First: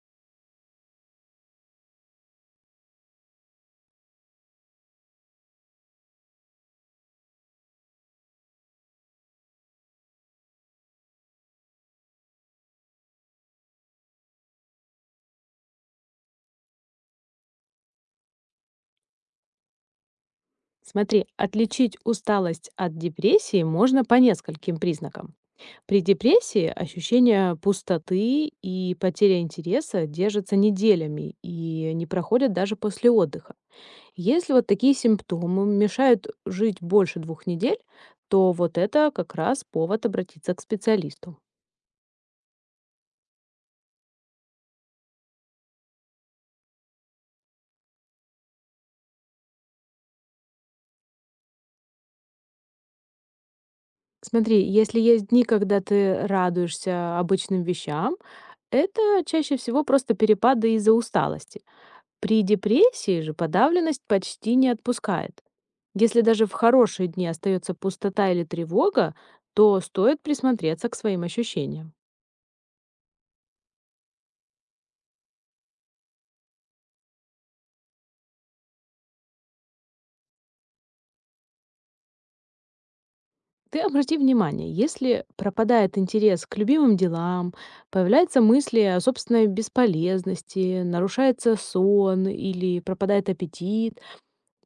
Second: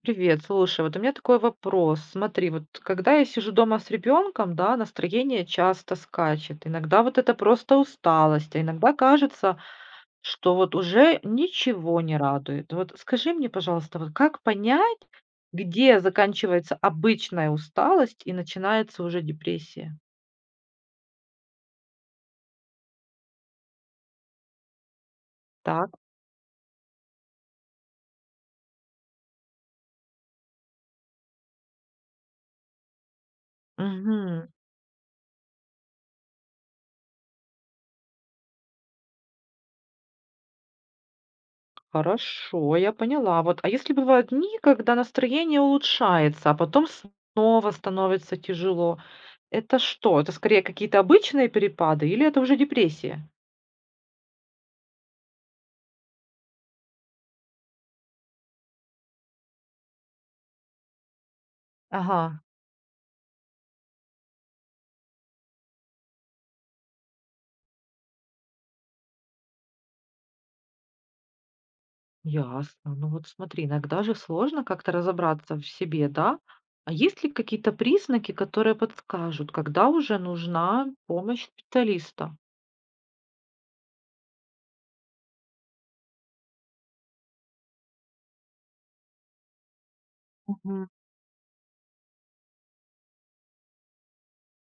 Привет, слушай, вот у меня такой вопрос. Смотри, вот когда я сижу дома с ребенком, да, настроение часто скачет. Иногда вот это просто усталость, а иногда кажется, что вот уже ничего не радует. Вот скажи мне, пожалуйста, вот как понять, где заканчивается обычная усталость и начинается уже депрессия? Смотри, отличить усталость от депрессии можно по нескольким признакам. Так. При депрессии ощущение пустоты и потеря интереса держатся неделями и не проходят даже после отдыха. Если вот такие симптомы мешают жить больше 2 недель, то вот это как раз повод обратиться к специалисту. Хорошо, я поняла. Вот, а если бывают дни, когда настроение улучшается, а потом снова становится тяжело, это что? Это скорее какие-то обычные перепады или это уже депрессия? Смотри, если есть дни, когда ты радуешься обычным вещам, это чаще всего просто перепады из-за усталости. При Ага. депрессии же подавленность почти не отпускает. Если даже в хорошие дни остается пустота или тревога, то стоит присмотреться к своим ощущениям. Ясно. Ну вот смотри, иногда же сложно как-то разобраться в себе, да? А есть ли какие-то признаки, которые подскажут, когда уже нужна помощь специалиста? Ты обрати внимание, если пропадает интерес к любимым делам, появляются мысли о собственной бесполезности, Мгм. нарушается сон или пропадает аппетит,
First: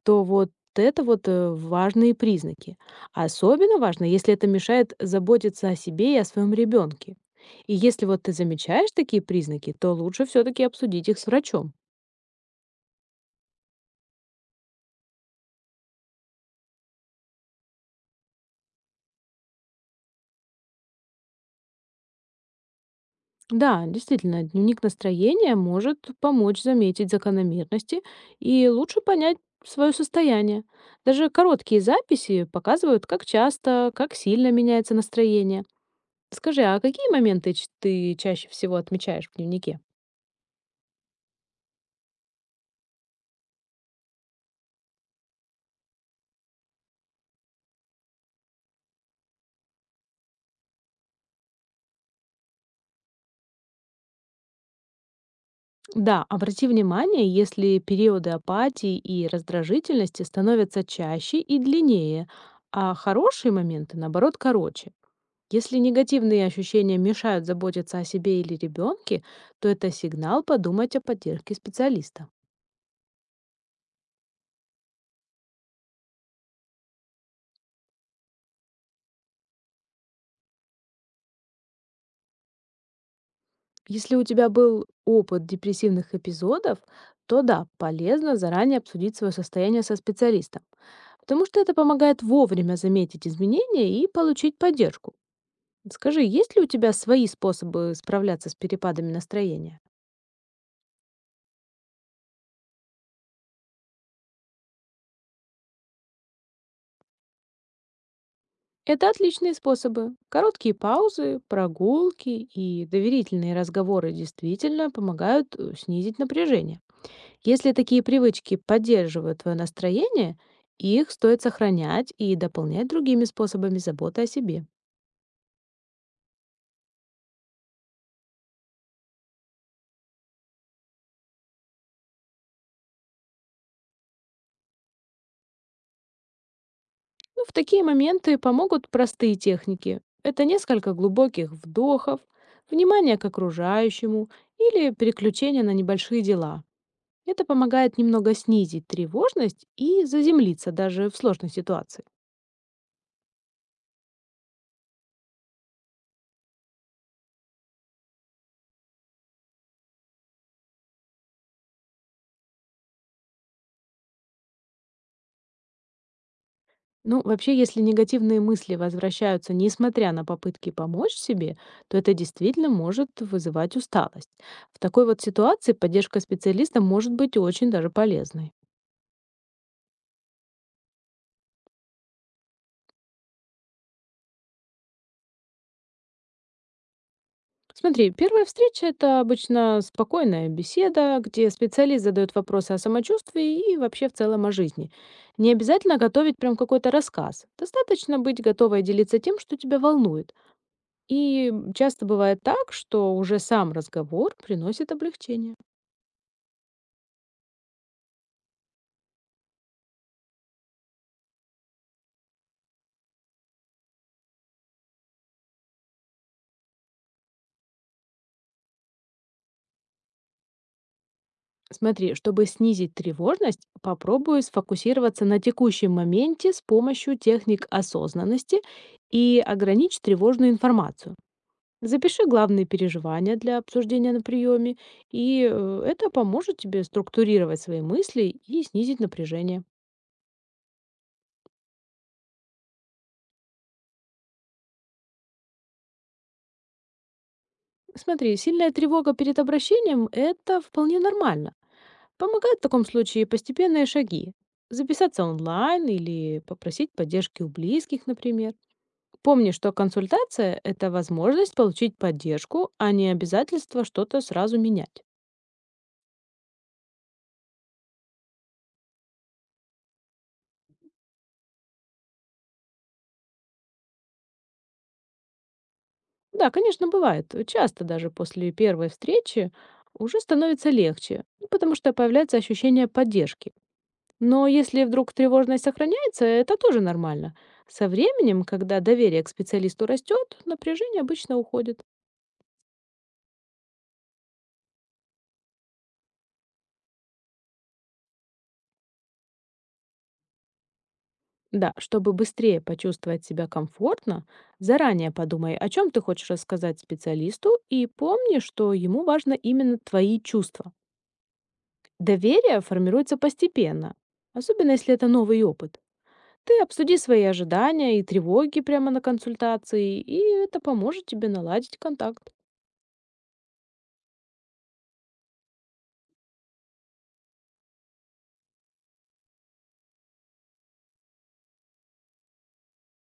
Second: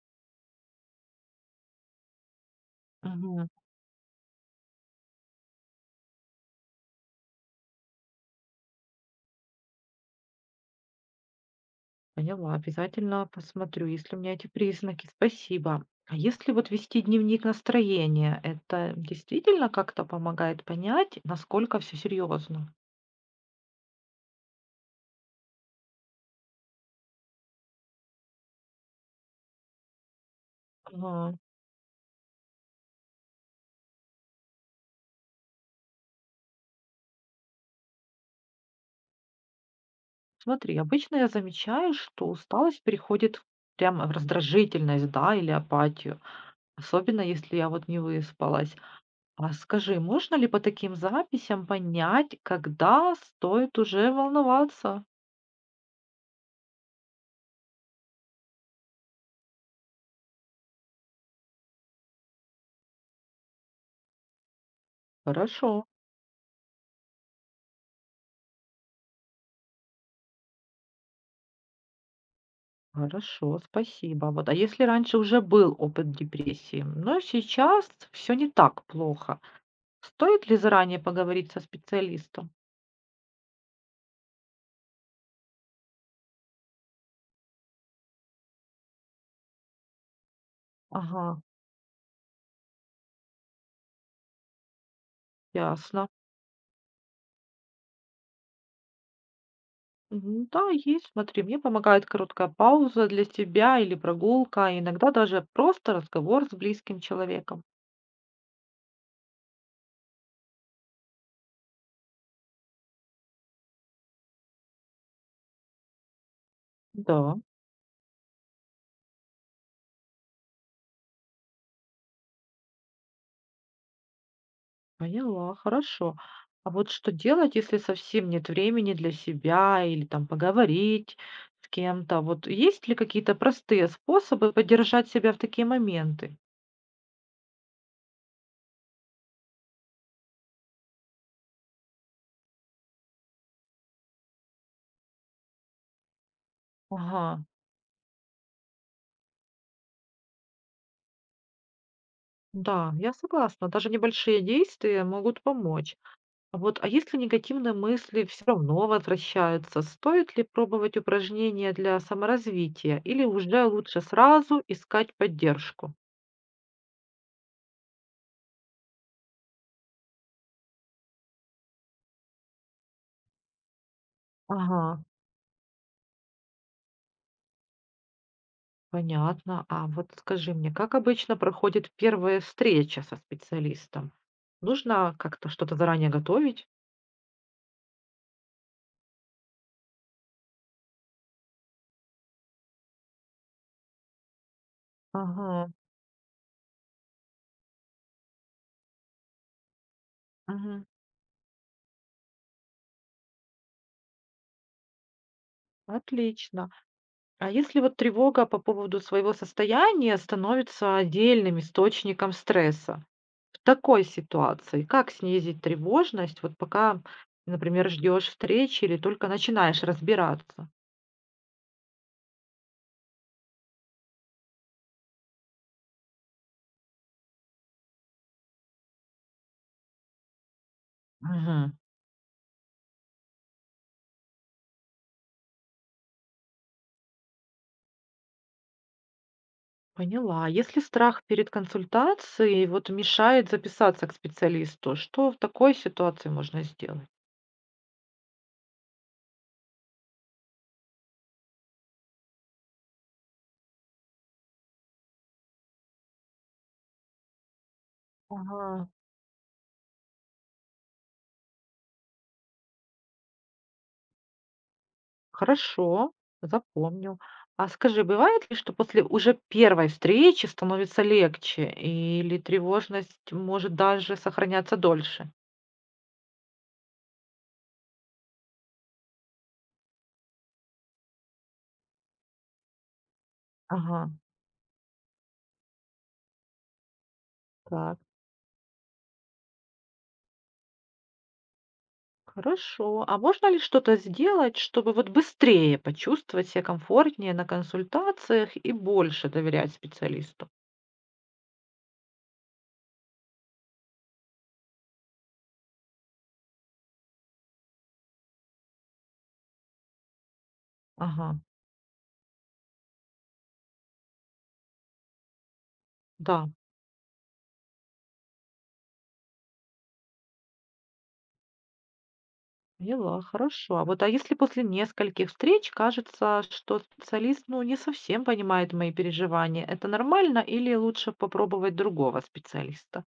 то вот это вот важные признаки. Мгм. Особенно важно, если это мешает заботиться о себе и о своем ребенке. И если вот ты замечаешь такие признаки, то лучше все-таки обсудить их с врачом. Поняла, обязательно посмотрю, если у меня эти признаки. Спасибо. А если вот вести дневник настроения, это действительно как-то помогает понять, насколько все серьезно? Да, действительно, дневник настроения может помочь заметить закономерности и лучше понять свое состояние. Даже Ага. короткие записи показывают, как часто, как сильно меняется настроение. Скажи, а какие моменты ты чаще всего отмечаешь в дневнике? Смотри, обычно я замечаю, что усталость переходит прямо в раздражительность, да, или апатию, особенно если я вот не выспалась. А скажи, можно ли по таким записям понять, когда стоит уже волноваться? Да, обрати внимание, если периоды апатии и раздражительности становятся чаще и длиннее, а хорошие моменты, наоборот, короче. Если Хорошо. негативные ощущения мешают заботиться о себе или ребенке, то это сигнал подумать о поддержке специалиста. Хорошо, спасибо. Вот, а если раньше уже был опыт депрессии, но сейчас все не так плохо, стоит ли заранее поговорить со специалистом? Если у тебя был опыт депрессивных эпизодов, то да, полезно заранее обсудить свое состояние со специалистом, Ага, потому что это помогает вовремя заметить изменения и получить поддержку. ясно. Скажи, есть ли у тебя свои способы справляться с перепадами настроения? Мгм, да, есть, смотри, мне помогает короткая пауза для себя или прогулка, а иногда даже просто разговор с близким человеком. Это отличные способы. Короткие паузы, прогулки и доверительные разговоры действительно помогают снизить напряжение. Да. Если такие привычки поддерживают твое настроение, их стоит сохранять и дополнять другими способами заботы о себе. Поняла, хорошо. А вот что делать, если совсем нет времени для себя или там поговорить с кем-то? Вот есть ли какие-то простые способы поддержать себя в такие моменты? Ну, в такие моменты помогут простые техники. Это несколько глубоких вдохов, внимание к окружающему или переключение на небольшие дела. Ага, Это помогает немного снизить тревожность и заземлиться даже в сложной ситуации. да, я согласна. Даже небольшие действия могут помочь. А вот, а если негативные мысли все равно возвращаются, стоит ли пробовать упражнения для саморазвития или уже лучше сразу искать поддержку? Ну, вообще, если негативные мысли возвращаются, несмотря на попытки помочь себе, то это действительно может вызывать усталость. В Ага. такой вот ситуации поддержка специалиста может быть очень даже полезной. Понятно. А вот скажи мне, как обычно проходит первая встреча со специалистом? Нужно как-то что-то заранее готовить? Смотри, первая встреча — это обычно спокойная беседа, где специалист задает вопросы о самочувствии и вообще в целом о жизни. Не Ага, обязательно готовить прям какой-то рассказ. Достаточно быть готовой делиться тем, что тебя волнует. мгм. И часто бывает так, что уже сам разговор приносит облегчение. Отлично. А если вот тревога по поводу своего состояния становится отдельным источником стресса? В такой ситуации как снизить тревожность, вот пока, например, ждешь встречи или только начинаешь разбираться? Смотри, чтобы снизить тревожность, попробуй сфокусироваться на текущем моменте с помощью техник осознанности и ограничь тревожную информацию. Мгм. Запиши главные переживания для обсуждения на приеме, и это поможет тебе структурировать свои мысли и снизить напряжение. Поняла. Если страх перед консультацией вот мешает записаться к специалисту, что в такой ситуации можно сделать? Смотри, сильная тревога перед обращением — это вполне нормально. Помогают в таком случае постепенные шаги. Записаться онлайн или попросить поддержки у близких, например. Ага. Помни, что консультация — это возможность получить поддержку, а не обязательство что-то сразу менять. Хорошо, запомню. А скажи, бывает ли, что после уже первой встречи становится легче или тревожность может даже сохраняться дольше? Да, конечно, бывает. Часто даже после первой встречи уже становится легче, ну, потому что появляется ощущение поддержки. Ага, Но если вдруг тревожность сохраняется, это тоже нормально. Со так, временем, когда доверие к специалисту растет, напряжение обычно уходит. хорошо. А можно ли что-то сделать, чтобы вот быстрее почувствовать себя комфортнее на консультациях и больше доверять специалисту? Да, чтобы быстрее почувствовать себя комфортно, заранее подумай, о чем ты хочешь рассказать специалисту, и помни, что ему важно именно твои чувства. Ага, Доверие формируется постепенно, особенно если это новый опыт. да. Ты обсуди свои ожидания и тревоги прямо на консультации, и это поможет тебе наладить контакт. Поняла, хорошо. А вот, а если после нескольких встреч кажется, что специалист, ну, не совсем понимает мои переживания, это нормально или лучше попробовать другого специалиста?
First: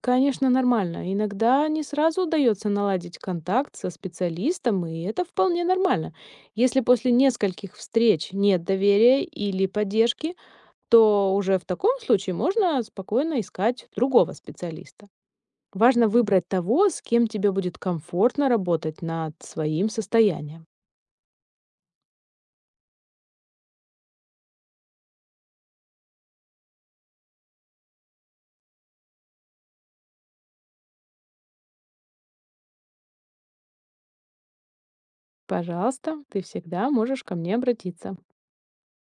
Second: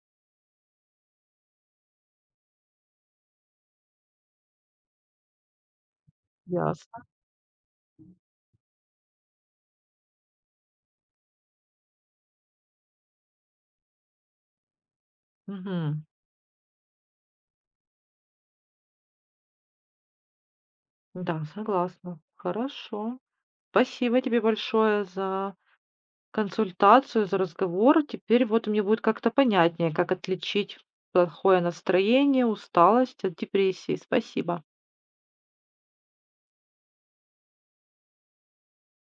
Конечно, нормально. Иногда не сразу удается наладить контакт со специалистом, и это вполне нормально. Если Ясно. после нескольких встреч нет доверия или поддержки, то уже в таком случае можно спокойно искать другого специалиста. Мгм. Важно выбрать того, с кем тебе будет комфортно работать над своим состоянием. Да, согласна. Хорошо. Спасибо тебе большое за консультацию, за разговор. Теперь вот мне будет как-то понятнее, как отличить плохое настроение, усталость от депрессии. Спасибо. Пожалуйста, ты всегда можешь ко мне обратиться.